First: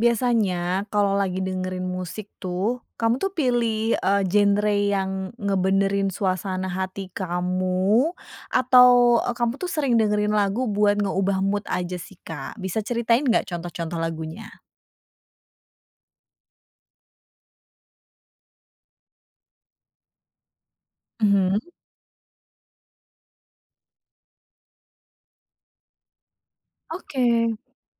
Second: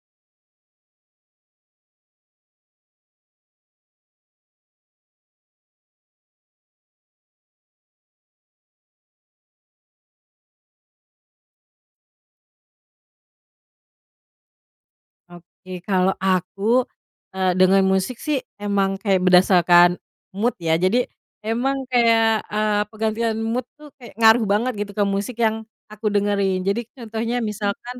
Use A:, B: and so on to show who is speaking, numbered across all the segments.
A: Biasanya kalau lagi dengerin musik tuh, kamu tuh pilih, eee, genre yang ngebenerin suasana hati kamu atau, eee, kamu tuh sering dengerin lagu buat ngeubah mood aja sih, Kak? Bisa ceritain gak contoh-contoh lagunya?
B: Oke, kalau aku, eee, denger musik sih, emang kayak berdasarkan mood ya jadi
A: Mhm.
B: emang kayak, eee, penggantian mood tuh kayak ngaruh banget gitu ke musik yang aku dengerin. Jadi contohnya
A: Oke.
B: misalkan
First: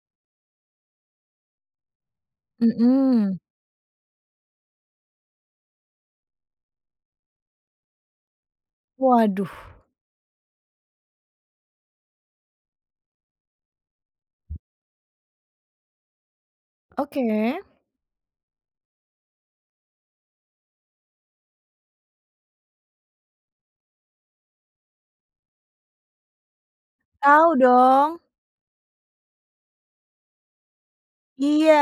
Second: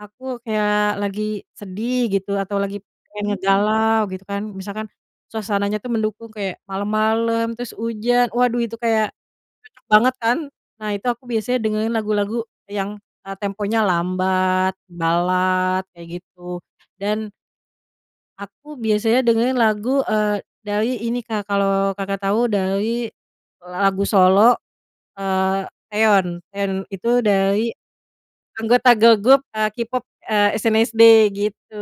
B: aku kayak lagi sedih gitu, atau lagi pengen
A: Mmm.
B: ngegalau gitu kan misalkan suasananya tuh mendukung kayak malam-malam terus hujan waduh itu kayak
A: Waduh.
B: cocok banget kan. Nah itu aku biasanya dengerin lagu-lagu yang, eee, temponya lambat, balad, kayak gitu
A: Oke.
B: dan aku biasanya dengerin lagu, eee, dari ini Kak, kalo Kakak tau dari lagu solo, eee, Taeyon Taeyon itu
A: Tau
B: dari
A: dong.
B: anggota girl group, eee, K-pop, eee, SNSD
A: Iya,
B: gitu.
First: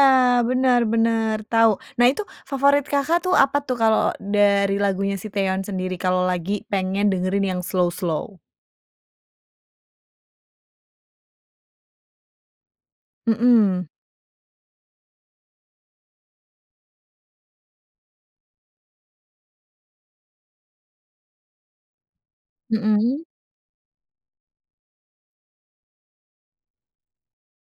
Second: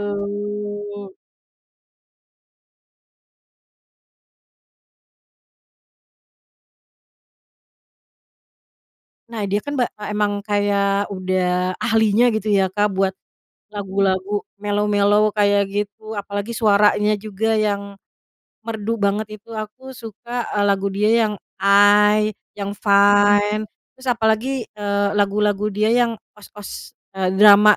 A: benar benar tau. Nah itu, favorit Kakak, tuh apa tuh kalau dari lagunya si Taeyeon sendiri, kalau lagi pengen dengerin yang slow-slow?
B: Nah dia kan ba a emang kayak udah ahlinya gitu ya Kak, buat
A: Mhm.
B: lagu-lagu mellow-mellow kayak gitu, apalagi suaranya juga yang merdu banget itu. Aku suka, eee, lagu dia yang I, yang
A: Mhm.
B: Fine, terus apalagi, eee, lagu-lagu dia yang OST-OST, eee, drama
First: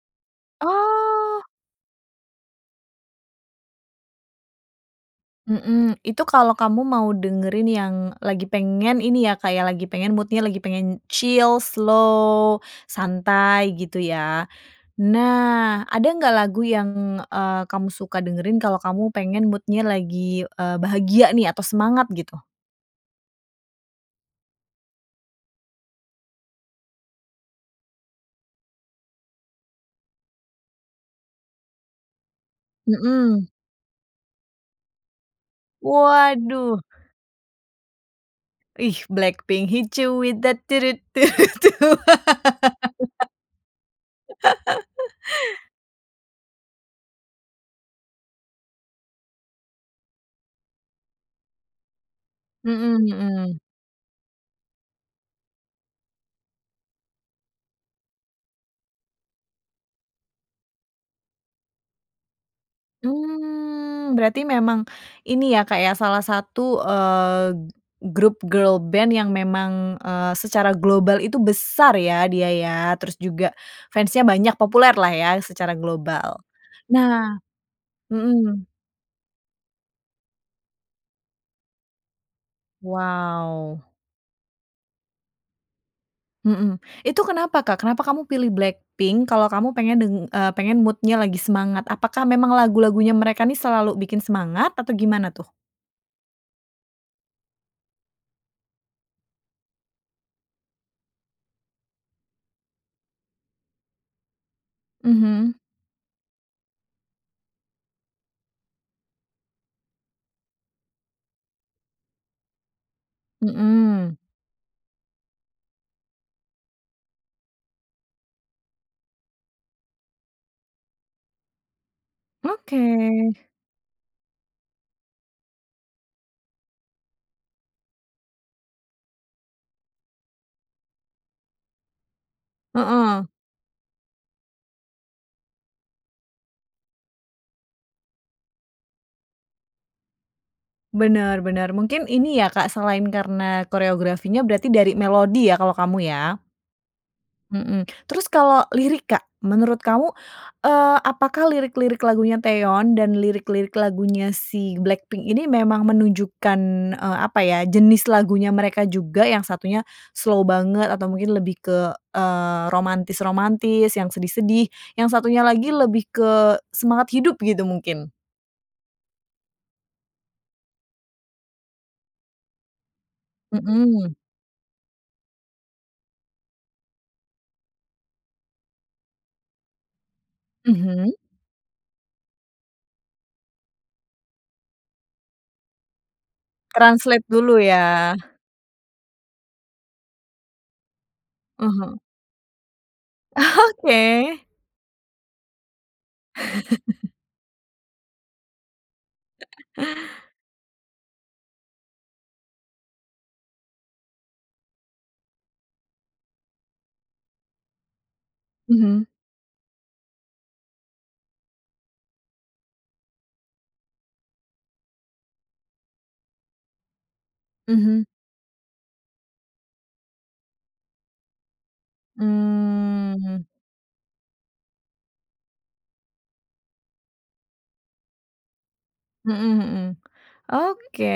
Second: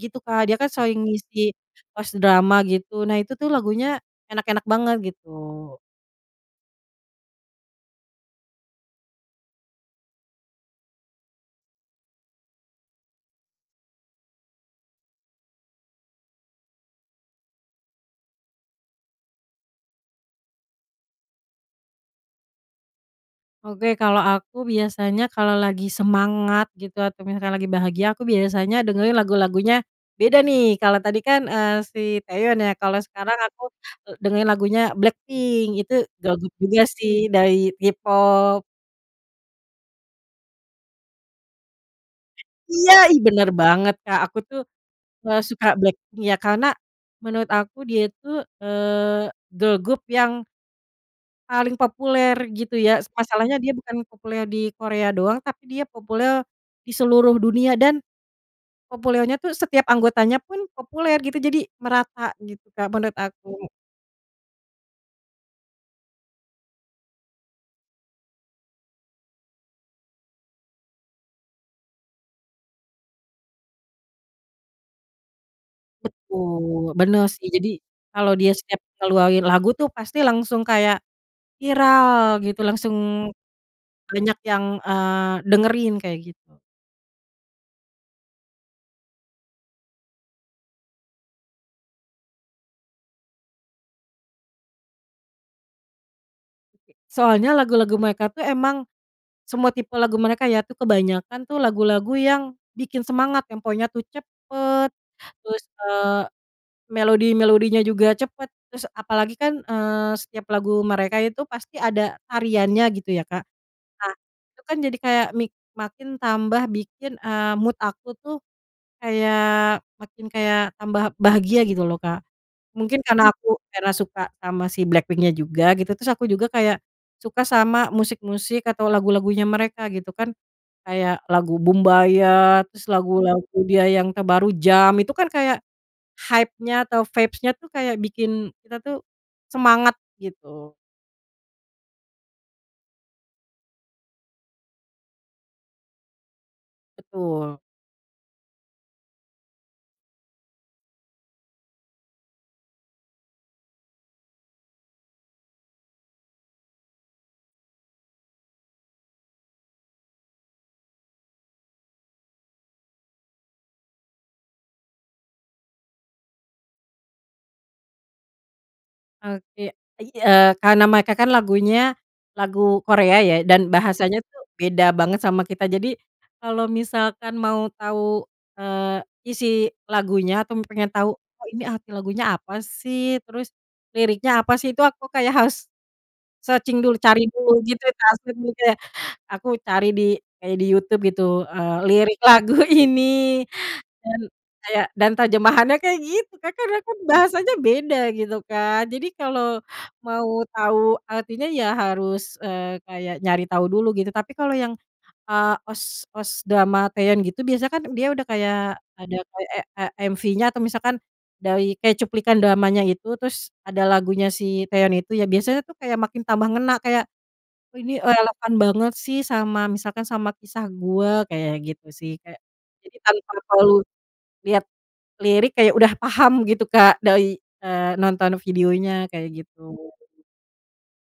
B: gitu, Kak dia kan sering
A: Oh.
B: ngisi OST drama gitu. Nah, itu tuh lagunya enak-enak banget gitu.
A: Mmm, itu kalau kamu mau dengerin yang lagi pengen ini ya Kak ya, lagi pengen mood-nya lagi pengen chill, slow, santai gitu ya. Nah, ada nggak lagu yang, eee, kamu suka dengerin kalau kamu pengen mood-nya lagi, eee, bahagia nih atau semangat gitu?
B: Oke, kalau aku biasanya kalau lagi semangat gitu, atau misalkan lagi bahagia, aku biasanya dengerin lagu-lagunya beda nih. Kalau tadi kan, eee, si Taeyeon ya, kalau sekarang
A: Mhm.
B: aku, eee, dengerin lagunya BLACKPINK. Itu girl group
A: Waduh.
B: juga sih dari K-Pop.
A: Ih, BLACKPINK, "Hit you with that, du du, du du, du."
B: Iya, ih benar banget, Kak. Aku tuh, eee, suka BLACKPINK ya, karena menurut aku dia, eee, itu girl group, yang paling populer gitu
A: Mhm
B: ya, s masalahnya
A: mhm.
B: dia bukan populer di Korea doang, tapi dia populer di seluruh dunia. Dan populernya tuh setiap anggotanya pun populer, gitu jadi merata gitu, Kak, menurut aku.
A: Mmm, berarti memang ini ya, Kak, ya, salah satu, eee, grup girl band yang memang, eee, secara global itu besar ya dia ya. Terus juga fans-nya banyak, populer lah ya secara global.
B: Betul, benar
A: Nah
B: sih. Jadi kalau dia
A: mhm.
B: setiap keluarin lagu tuh pasti langsung kayak viral gitu. Langsung
A: Wow.
B: banyak yang, eee, dengerin kayak gitu.
A: Mhm, itu kenapa, Kak? Kenapa kamu pilih BLACKPINK kalau kamu pengen deng eee, pengen mood-nya lagi semangat? Apakah memang lagu-lagunya mereka ini selalu bikin semangat atau gimana tuh?
B: Soalnya lagu-lagu mereka tuh emang, semua tipe lagu mereka ya tuh, kebanyakan tuh lagu-lagu yang bikin semangat, temponya tuh cepat,
A: Mhm.
B: terus, eee, melodi-melodinya juga cepat. Terus apalagi kan, eee, setiap lagu mereka itu pasti ada tariannya gitu ya, Kak. Nah
A: Mmm.
B: itu kan jadi kayak mik makin tambah bikin, eee, mood aku tuh kayak makin kayak tambah bahagia gitu loh, Kak.
A: Oke.
B: Mungkin karena aku karena suka sama si BLACKPINK-nya juga gitu, terus aku juga kayak suka sama musik-musik atau lagu-lagunya mereka gitu kan. Kayak lagu Boombayah, terus
A: Heeh.
B: lagu-lagu dia yang terbaru Jump itu kan kayak, hype-nya atau vibes-nya tuh kayak bikin kita tuh semangat gitu.
A: Benar benar. Mungkin ini ya, Kak, selain karena koreografinya, berarti dari melodi ya kalau kamu, ya.
B: Betul.
A: Mhm, terus kalau lirik, Kak, menurut kamu, eee, apakah lirik-lirik lagunya Taeyeon dan lirik-lirik lagunya si BLACKPINK ini memang menunjukkan, eee, apa ya jenis lagunya mereka juga? Yang satunya slow banget, atau mungkin lebih ke, eee, romantis-romantis yang sedih-sedih, yang satunya lagi lebih ke semangat hidup gitu mungkin?
B: Oke. Ei eee, karena mereka kan lagunya lagu Korea ya, dan
A: Mhm.
B: bahasanya tuh beda banget sama kita. Jadi kalau misalkan mau tahu, eee, isi lagunya atau pengen
A: Mhm.
B: tau, "Oh, ini arti lagunya apa sih?" Terus liriknya apa sih, itu aku harus searching dulu, cari
A: Translate
B: dulu
A: dulu
B: gitu
A: ya?
B: translate juga. Aku cari di kayak di YouTube gitu,
A: Ah
B: eee,
A: hah.
B: lirik lagu ini dan
A: Oke.
B: kayak dan terjemahannya kayak gitu, Kak kan karena kan bahasanya beda gitu kan, jadi kalau mau tahu artinya ya harus, eee, kayak nyari tahu dulu gitu. Tapi kalau yang, eee, OST-OST drama Taeyeon gitu, biasanya kan dia udah kayak
A: Mhm.
B: ada kayak e e MV-nya atau misalkan dari kayak cuplikan dramanya itu, terus ada lagunya si Taeyeon itu ya. Biasanya tuh kayak makin tambah ngena, kayak, “Oh ini
A: Mhm.
B: relevan banget sih sama, misalkan sama kisah gua,” kayak gitu sih. Kayak jadi tanpa
A: Mmm.
B: perlu lihat lirik, kayak udah paham gitu Kak dari, eee, nonton videonya kayak
A: Mhm
B: gitu.
A: mhm. Oke,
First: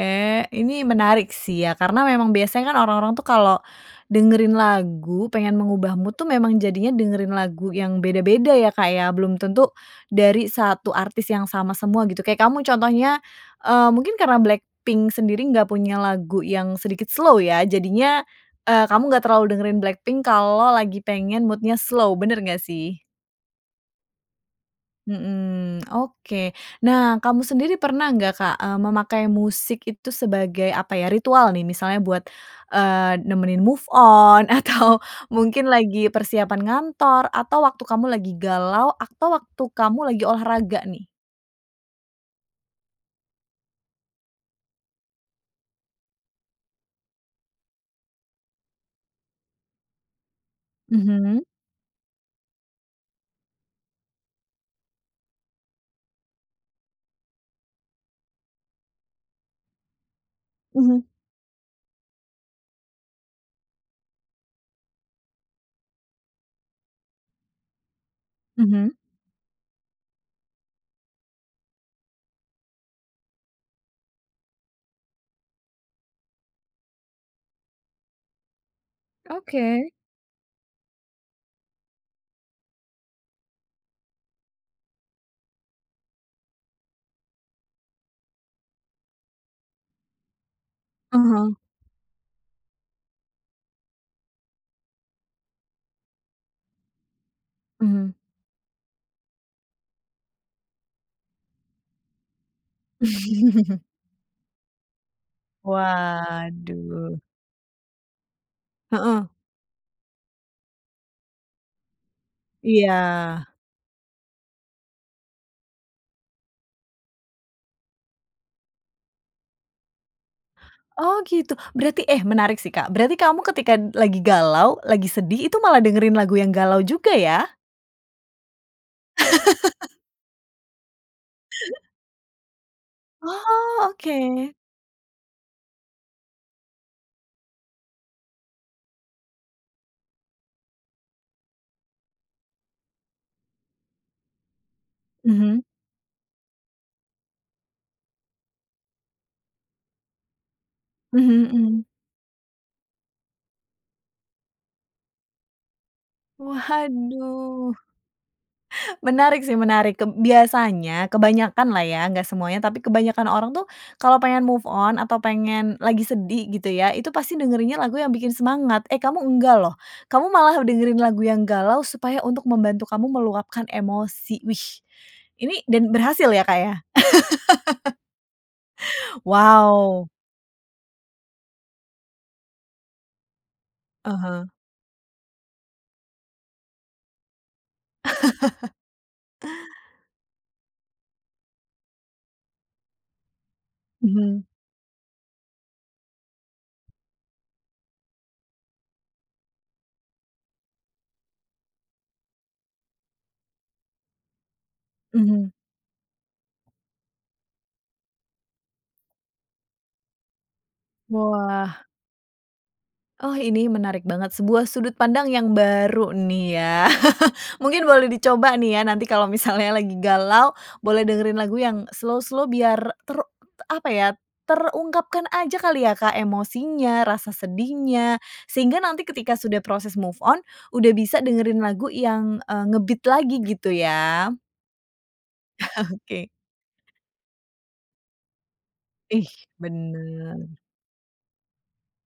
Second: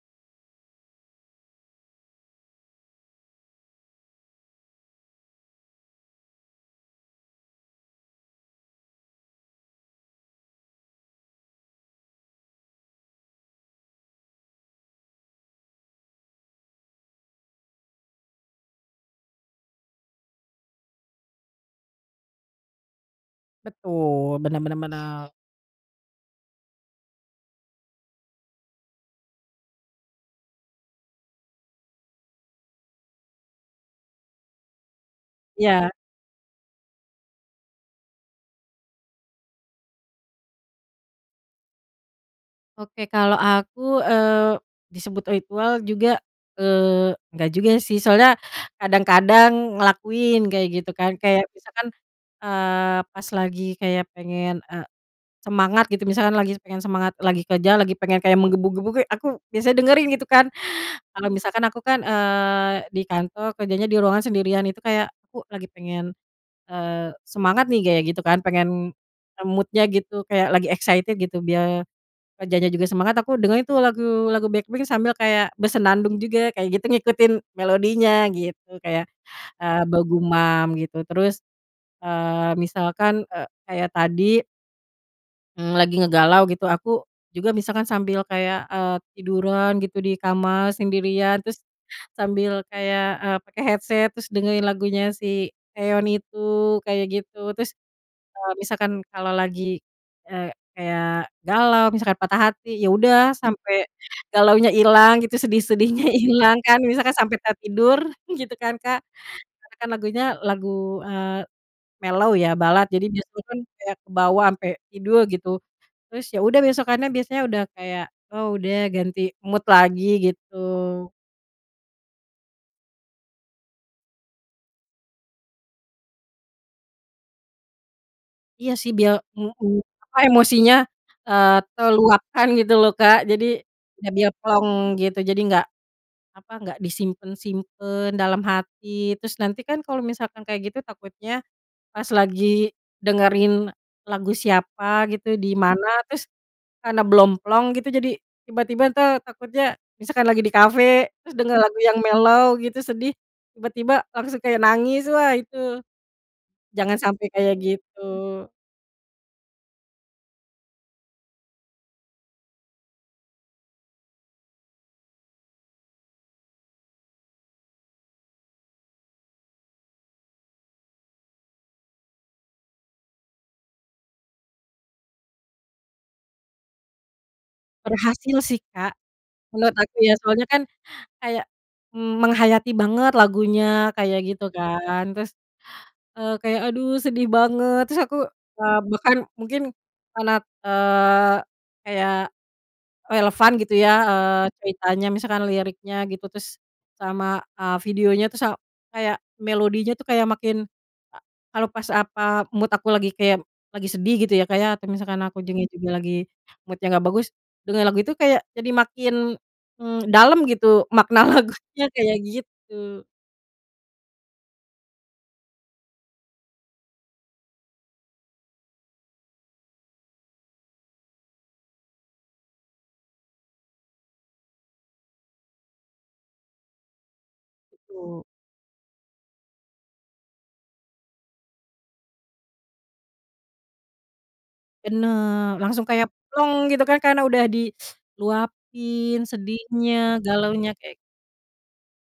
A: ini menarik sih ya. Karena memang biasanya kan orang-orang tuh kalau dengerin lagu pengen mengubah mood tuh memang jadinya dengerin lagu yang beda-beda ya, Kak ya? Belum tentu dari satu artis yang sama semua gitu. Kayak kamu contohnya, eee, mungkin karena BLACKPINK sendiri nggak punya lagu yang sedikit slow ya, jadinya, eee, kamu nggak terlalu dengerin BLACKPINK kalau lagi pengen mood-nya slow. Benar nggak sih?
B: Betul, benar benar benar.
A: Mhm, oke nah kamu sendiri pernah nggak Kak, eee, memakai musik itu sebagai apa ya ritual nih misalnya buat, eee, nemenin move on atau mungkin
B: Iya.
A: lagi persiapan ngantor atau waktu kamu lagi galau atau waktu kamu lagi olahraga nih?
B: Oke, kalau aku, eee, disebut ritual juga, eee, nggak juga sih. Soalnya kadang-kadang ngelakuin kayak gitu kan.
A: Mhm.
B: Kayak misalkan, eee, pas lagi kayak pengen, eee, semangat gitu misalkan lagi pengen semangat lagi kerja, lagi pengen kayak menggebu-gebu ge aku biasa dengerin gitu kan.
A: Mhm.
B: Kalo misalkan aku kan, eee, di kantor kerjanya di ruangan sendirian itu kayak, aku lagi pengen, eee, semangat nih kayak gitu kan pengen,
A: Mhm.
B: eee, mood-nya gitu kayak lagi excited gitu biar kerjanya juga semangat, aku dengerin tuh lagu-lagu BLACKPINK sambil kayak bersenandung juga kayak gitu, ngikutin melodinya gitu, kayak, eee,
A: Oke.
B: bergumam gitu. Terus, eee, misalkan, eee, kayak tadi ng lagi ngegalau gitu, aku juga misalkan sambil kayak, eee, tiduran gitu di kamar
A: Ah
B: sendirian,
A: hah.
B: terus sambil kayak, eee, pakai headset, terus dengerin lagunya si Taeyeon itu kayak gitu. Terus,
A: Mmm.
B: eee, misalkan kalau lagi, eee, kayak galau misalkan patah hati ya udah, sampai galaunya hilang gitu sedih-sedihnya hilang kan. Misalkan
A: Waduh.
B: sampai tertidur gitu kan Kak.
A: Heeh.
B: Karena kan lagunya lagu, eee, mellow ya balad,
A: Iya.
B: jadi dia itukan kayak kebawa sampai tidur gitu. Terus ya udah besokannya biasanya udah kayak, "Oh udah ganti mood lagi," gitu.
A: Oh gitu. Berarti eh menarik sih, Kak. Berarti kamu ketika d lagi galau, lagi sedih, itu malah dengerin lagu yang galau juga ya?
B: Iya sih, biar ng ng apa emosinya, eee, terluapkan gitu loh, Kak. Jadi
A: Oh,
B: ya biar
A: oke.
B: plong gitu, jadi nggak apa, nggak disimpen-simpen dalam hati. Terus nanti kan kalau misalkan kayak gitu, takutnya pas lagi dengerin lagu siapa gitu, di
A: Mhm.
B: mana, terus karena belum plong gitu. Jadi, tiba-tiba ntar takutnya misalkan lagi di kafe, terus
A: Mhm
B: denger lagu
A: mhm.
B: yang mellow gitu, sedih, tiba-tiba langsung kayak nangis wah itu, jangan sampai kayak
A: Waduh,
B: gitu.
A: menarik sih, menarik. Keb biasanya kebanyakan lah ya, nggak semuanya, tapi kebanyakan orang tuh kalau pengen move on atau pengen lagi sedih gitu ya, itu pasti dengerinnya lagu yang bikin semangat. Eh, kamu nggak loh, kamu malah dengerin lagu yang galau supaya untuk membantu kamu meluapkan emosi. Wih, ini dan berhasil ya, Kak, ya?
B: Berhasil sih, Kak, menurut aku
A: Wow.
B: ya. Soalnya kan, kayak menghayati banget lagunya
A: Ah
B: kayak gitu
A: hah.
B: kan. Terus, eee, kayak, aduh sedih banget. Terus aku, eee, bahkan mungkin karena, eee, kayak relevan gitu ya, eee,
A: Mhm.
B: ceritanya, misalkan liriknya gitu, terus sama, eee, videonya, terus a kayak melodinya tuh kayak makin, a kalau pas apa mood aku lagi kayak, lagi sedih gitu ya Kak ya, atau misalkan aku
A: Mhm.
B: juga juga lagi mood-nya nggak bagus, denger lagu itu kayak jadi makin, mmm, dalam gitu makna
A: Wah.
B: lagunya kayak gitu.
A: Oh, ini menarik banget. Sebuah sudut pandang yang baru nih ya. Mungkin boleh dicoba nih ya, nanti kalau misalnya lagi galau boleh dengerin lagu yang slow-slow, biar ter t apa ya, terungkapkan aja kali ya, Kak, emosinya, rasa sedihnya.
B: Betul.
A: Sehingga nanti ketika sudah proses move on, udah bisa dengerin lagu yang, eee, nge-beat lagi gitu ya.
B: Benar. Langsung kayak
A: Oke.
B: plong gitu kan, karena udah diluapin
A: Ih,
B: sedihnya,
A: benar.
B: galaunya kek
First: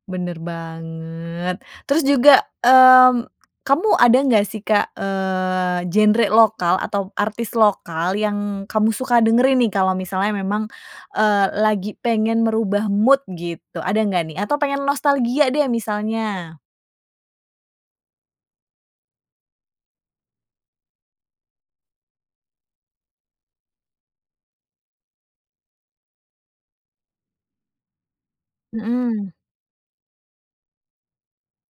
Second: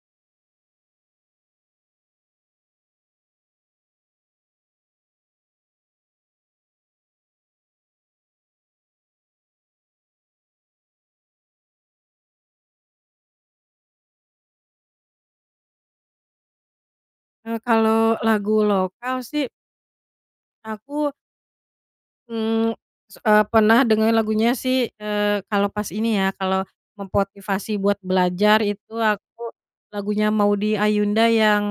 A: Benar banget. Terus juga, mmm, kamu ada nggak sih Kak, eee, genre lokal atau artis lokal yang kamu suka dengerin nih, kalau misalnya memang, eee, lagi pengen merubah mood gitu? Ada nggak nih? Atau pengen nostalgia deh misalnya?
B: eee, kalau lagu lokal sih aku mmm, se eee, pernah dengerin lagunya sih, eee, kalau pas ini ya, kalau memotivasi buat belajar itu
A: Mhm.
B: aku lagunya Maudy Ayunda, yang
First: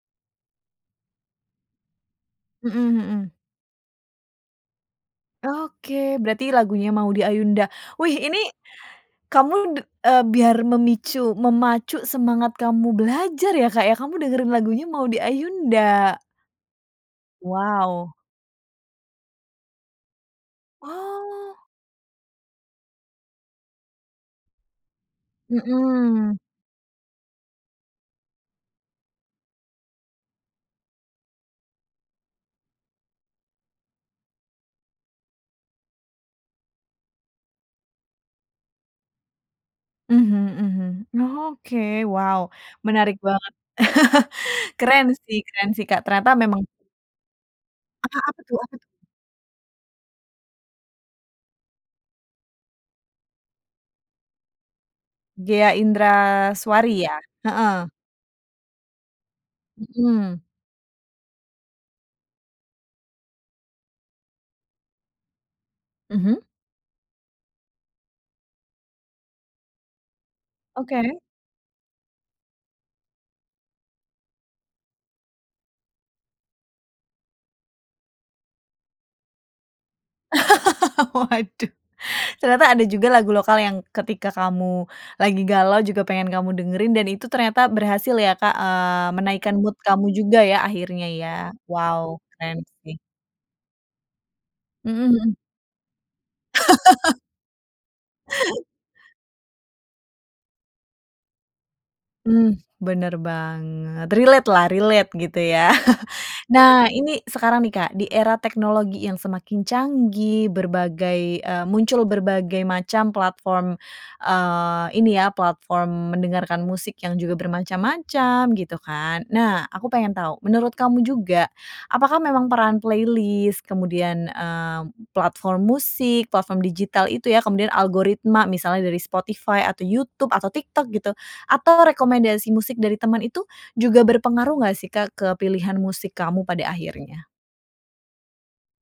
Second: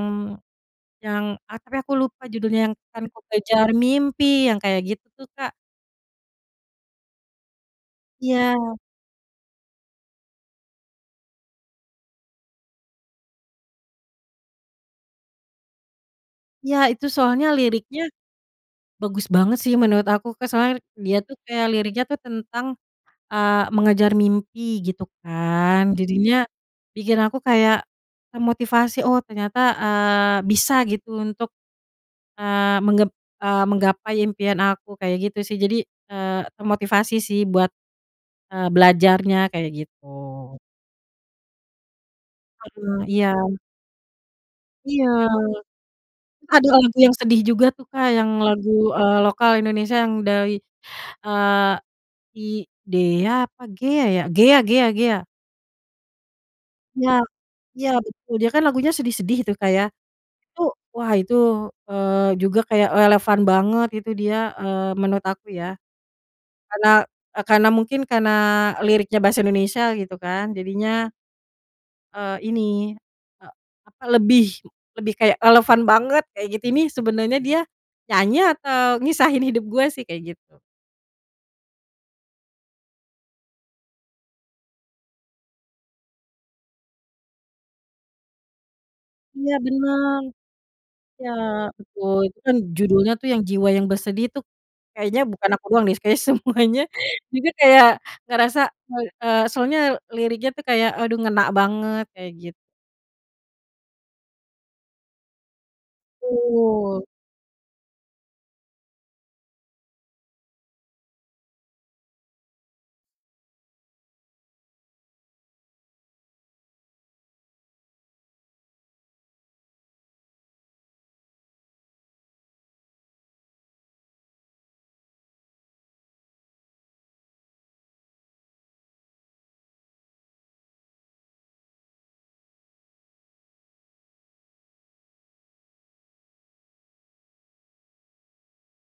B: yang ah, tapi aku lupa judulnya yang,
A: Mhm
B: "Akan ku
A: mhm.
B: kejar mimpi” yang kayak gitu, Kak.
A: Oke, berarti lagunya Maudy Ayunda. Wih, ini
B: Iya.
A: kamu d eee, biar memicu, memacu semangat kamu belajar ya, Kak, ya. Kamu dengerin lagunya Maudy Ayunda.
B: Iya, itu soalnya liriknya
A: Wow.
B: bagus banget sih menurut aku, Kak. Soalnya dia tuh
A: Oh.
B: kayak liriknya tuh tentang, eee, mengejar mimpi gitu kan, jadinya
A: Mhm.
B: bikin aku kayak termotivasi, oh, ternyata, eee, bisa gitu untuk, eee, menggep eee, menggapai impian aku. Kayak gitu sih, jadi, eee, termotivasi sih buat, eee, belajarnya kayak gitu.
A: Mhm mhm. Oke, wow
B: Heeh,
A: menarik
B: iya.
A: banget.
B: Iya,
A: Keren sih, keren sih Kak ternyata memang
B: ada lagu yang sedih juga tuh, Kak,
A: apa
B: yang
A: apa tuh
B: lagu,
A: apa tuh?
B: eee, lokal Indonesia yang dari, eee, si Dea apa Ghea ya? Ghea Ghea Ghea.
A: Ghea Indraswari,
B: Ya,
A: ya?
B: iya
A: Heeh.
B: betul. Dia kan lagunya sedih-sedih Itu Kak ya.
A: Mhm.
B: Itu wah itu, eee, juga kayak relevan banget itu dia, eee, menurut aku ya.
A: Mhm.
B: Karena, karena mungkin karena liriknya bahasa Indonesia gitu kan,
A: Oke.
B: jadinya eee, ini, e apa lebih lebih kayak relevan banget kayak gitu, nih sebenarnya dia nyanyi atau ngisahin hidup gua sih? Kayak gitu.
A: Waduh, ternyata ada juga lagu lokal yang ketika kamu lagi galau, juga pengen kamu dengerin, dan itu ternyata berhasil ya, Kak, eee,
B: Iya
A: menaikkan mood kamu
B: benar,
A: juga ya, akhirnya ya.
B: ya betul.
A: Wow,
B: Itu kan
A: keren sih.
B: judulnya tuh yang Jiwa yang Bersedih. Itu
A: Mhm
B: kayaknya
A: mhm.
B: bukan aku doang nih, kayaknya semuanya juga kayak ngerasa. Eee eee, soalnya liriknya tuh kayak aduh ngena banget, kayak
A: Mmm,
B: git
A: benar banget. Relate lah, relate gitu ya. Nah,
B: Betul.
A: ini sekarang nih, Kak, di era teknologi yang semakin canggih, berbagai, eee, muncul berbagai macam platform, eee, ini ya platform mendengarkan musik yang juga bermacam-macam gitu kan. Nah, aku pengen tahu, menurut kamu juga, apakah memang peran playlist, kemudian, eee, platform musik, platform digital itu ya, kemudian algoritma, misalnya dari Spotify, atau YouTube, atau TikTok gitu, atau rekomendasi musik dari teman, itu juga berpengaruh nggak sih, Kak, ke pilihan musik kamu pada akhirnya?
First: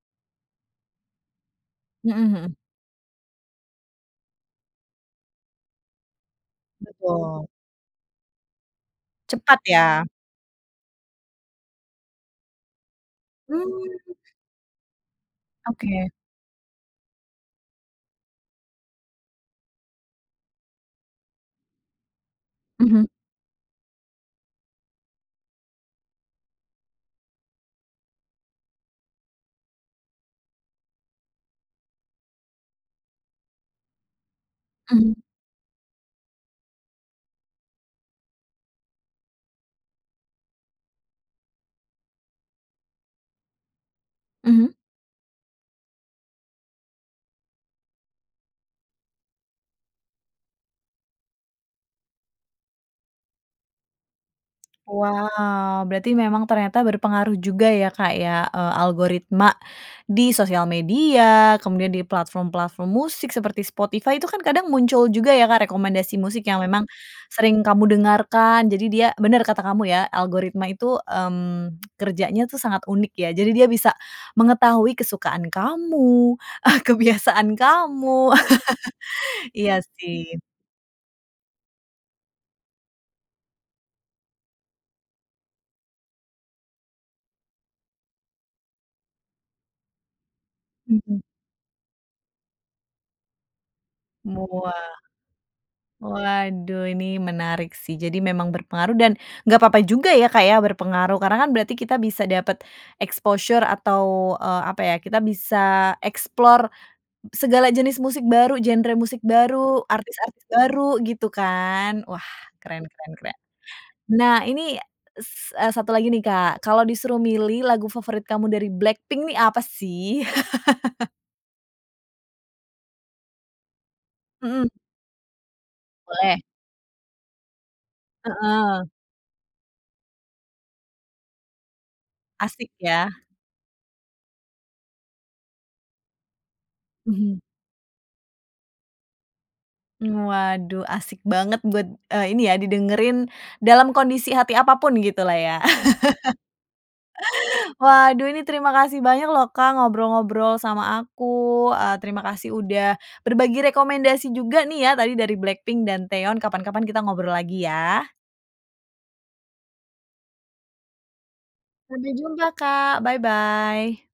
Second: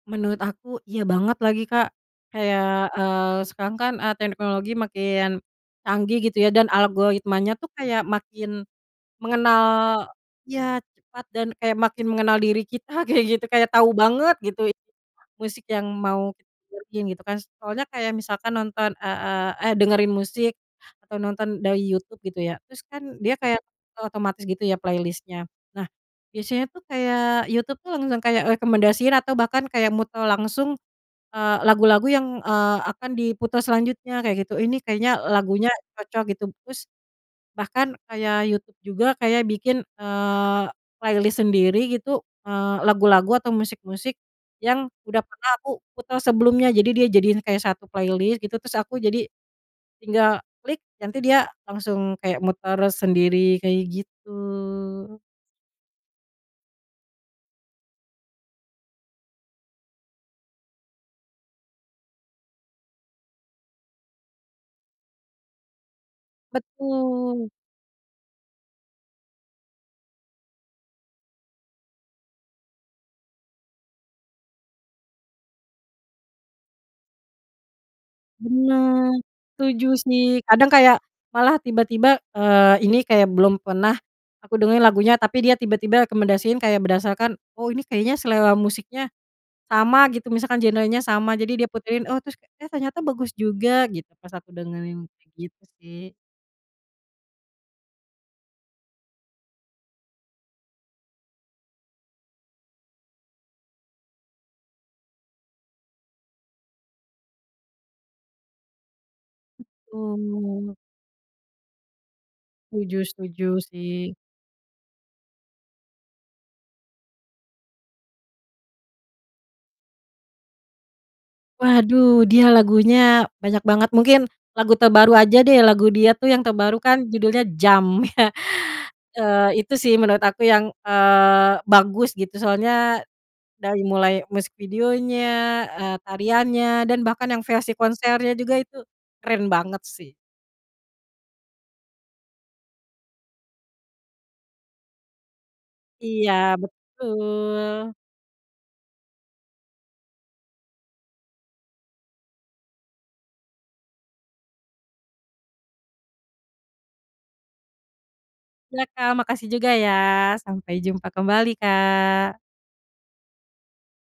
B: Menurut aku, iya banget lagi, Kak.
A: Mhm mhm.
B: Kayak, eee, sekarang kan, eee, teknologi makin canggih gitu ya, dan
A: Betul.
B: algoritmanya tuh kayak makin
A: Cepat
B: mengenal
A: ya.
B: ya cepat, dan kayak makin mengenal diri kita kayak gitu. Kayak tahu
A: Mmm.
B: banget gitu musik yang
A: Oke.
B: mau kita dengerin gitu kan. Soalnya kayak misalkan nonton, e e eh dengerin musik atau nonton dari YouTube gitu ya, terus
A: Mhm.
B: kan dia kayak otomatis gitu ya playlist-nya. Nah biasanya tuh kayak YouTube tuh langsung kayak rekomendasiin, atau bahkan kayak muter langsung, eee, lagu-lagu yang, eee, akan diputar selanjutnya kayak gitu. Ini kayaknya
A: Mhm.
B: lagunya cocok gitu. Terus bahkan kayak YouTube juga kayak bikin, eee, playlist sendiri gitu, eee, lagu-lagu atau musik-musik
A: Mhm.
B: yang udah pernah aku putar sebelumnya. Jadi dia jadiin kayak satu playlist gitu, terus aku jadi tinggal klik, nanti dia langsung kayak muter sendiri. Kayak gitu.
A: Wow. Berarti memang ternyata berpengaruh juga ya, Kak, ya, eee, algoritma di sosial media, kemudian di platform-platform musik seperti Spotify. Itu kan kadang muncul juga ya, Kak, rekomendasi musik yang memang
B: Betul.
A: sering kamu dengarkan. Jadi dia benar kata kamu ya, algoritma itu, mmm, kerjanya tuh sangat unik ya, jadi dia bisa mengetahui kesukaan kamu, ah, kebiasaan kamu.
B: Benar,
A: Iya,
B: setuju sih.
A: sih.
B: Kadang kayak malah tiba-tiba, eee, ini kayak belum pernah aku dengerin lagunya, tapi dia tiba-tiba rekomendasiin, kayak berdasarkan, “Oh ini kayaknya selera musiknya sama,” gitu misalkan genrenya
A: Mhm.
B: sama, jadi dia puterin. Oh terus, "Eh, ternyata bagus juga," gitu pas aku
A: Wah,
B: dengerin. Kayak gitu sih.
A: waduh ini menarik sih. Jadi memang berpengaruh, dan nggak apa-apa juga ya, Kak, ya berpengaruh, karena kan berarti kita bisa dapat exposure, atau, eee, apa ya, kita bisa explore s segala jenis musik baru, genre musik baru, artis-artis
B: Betul.
A: baru gitu kan. Wah, keren
B: Setuju
A: keren keren.
B: setuju sih.
A: Nah, ini s eee, 1 lagi nih, Kak. Kalau disuruh milih lagu favorit kamu dari BLACKPINK, nih apa sih?
B: Waduh, dia lagunya banyak banget. Mungkin
A: Mhm.
B: lagu terbaru aja deh. Lagu dia tuh
A: Boleh.
B: yang terbaru kan judulnya Jump ya.
A: Heeh.
B: Eee, itu sih menurut aku yang, eee, bagus gitu
A: Asik
B: soalnya
A: ya.
B: dari mulai musik videonya, eee, tariannya dan bahkan
A: Mhm.
B: yang versi konsernya juga itu keren banget sih.
A: Waduh, asik banget buat, eee, ini ya didengerin dalam kondisi hati apa pun, gitu lah ya.
B: Iya, betul.
A: Waduh, ini terima kasih banyak loh, Kak, ngobrol-ngobrol sama aku. Eee, terima kasih, udah berbagi rekomendasi juga nih ya. Tadi dari BLACKPINK dan Taeyeon. Kapan-kapan, kita ngobrol lagi ya.
B: Iya Kak, makasih juga ya. Sampai jumpa kembali,
A: Sampai
B: Kak.
A: jumpa, Kak. Bye-bye.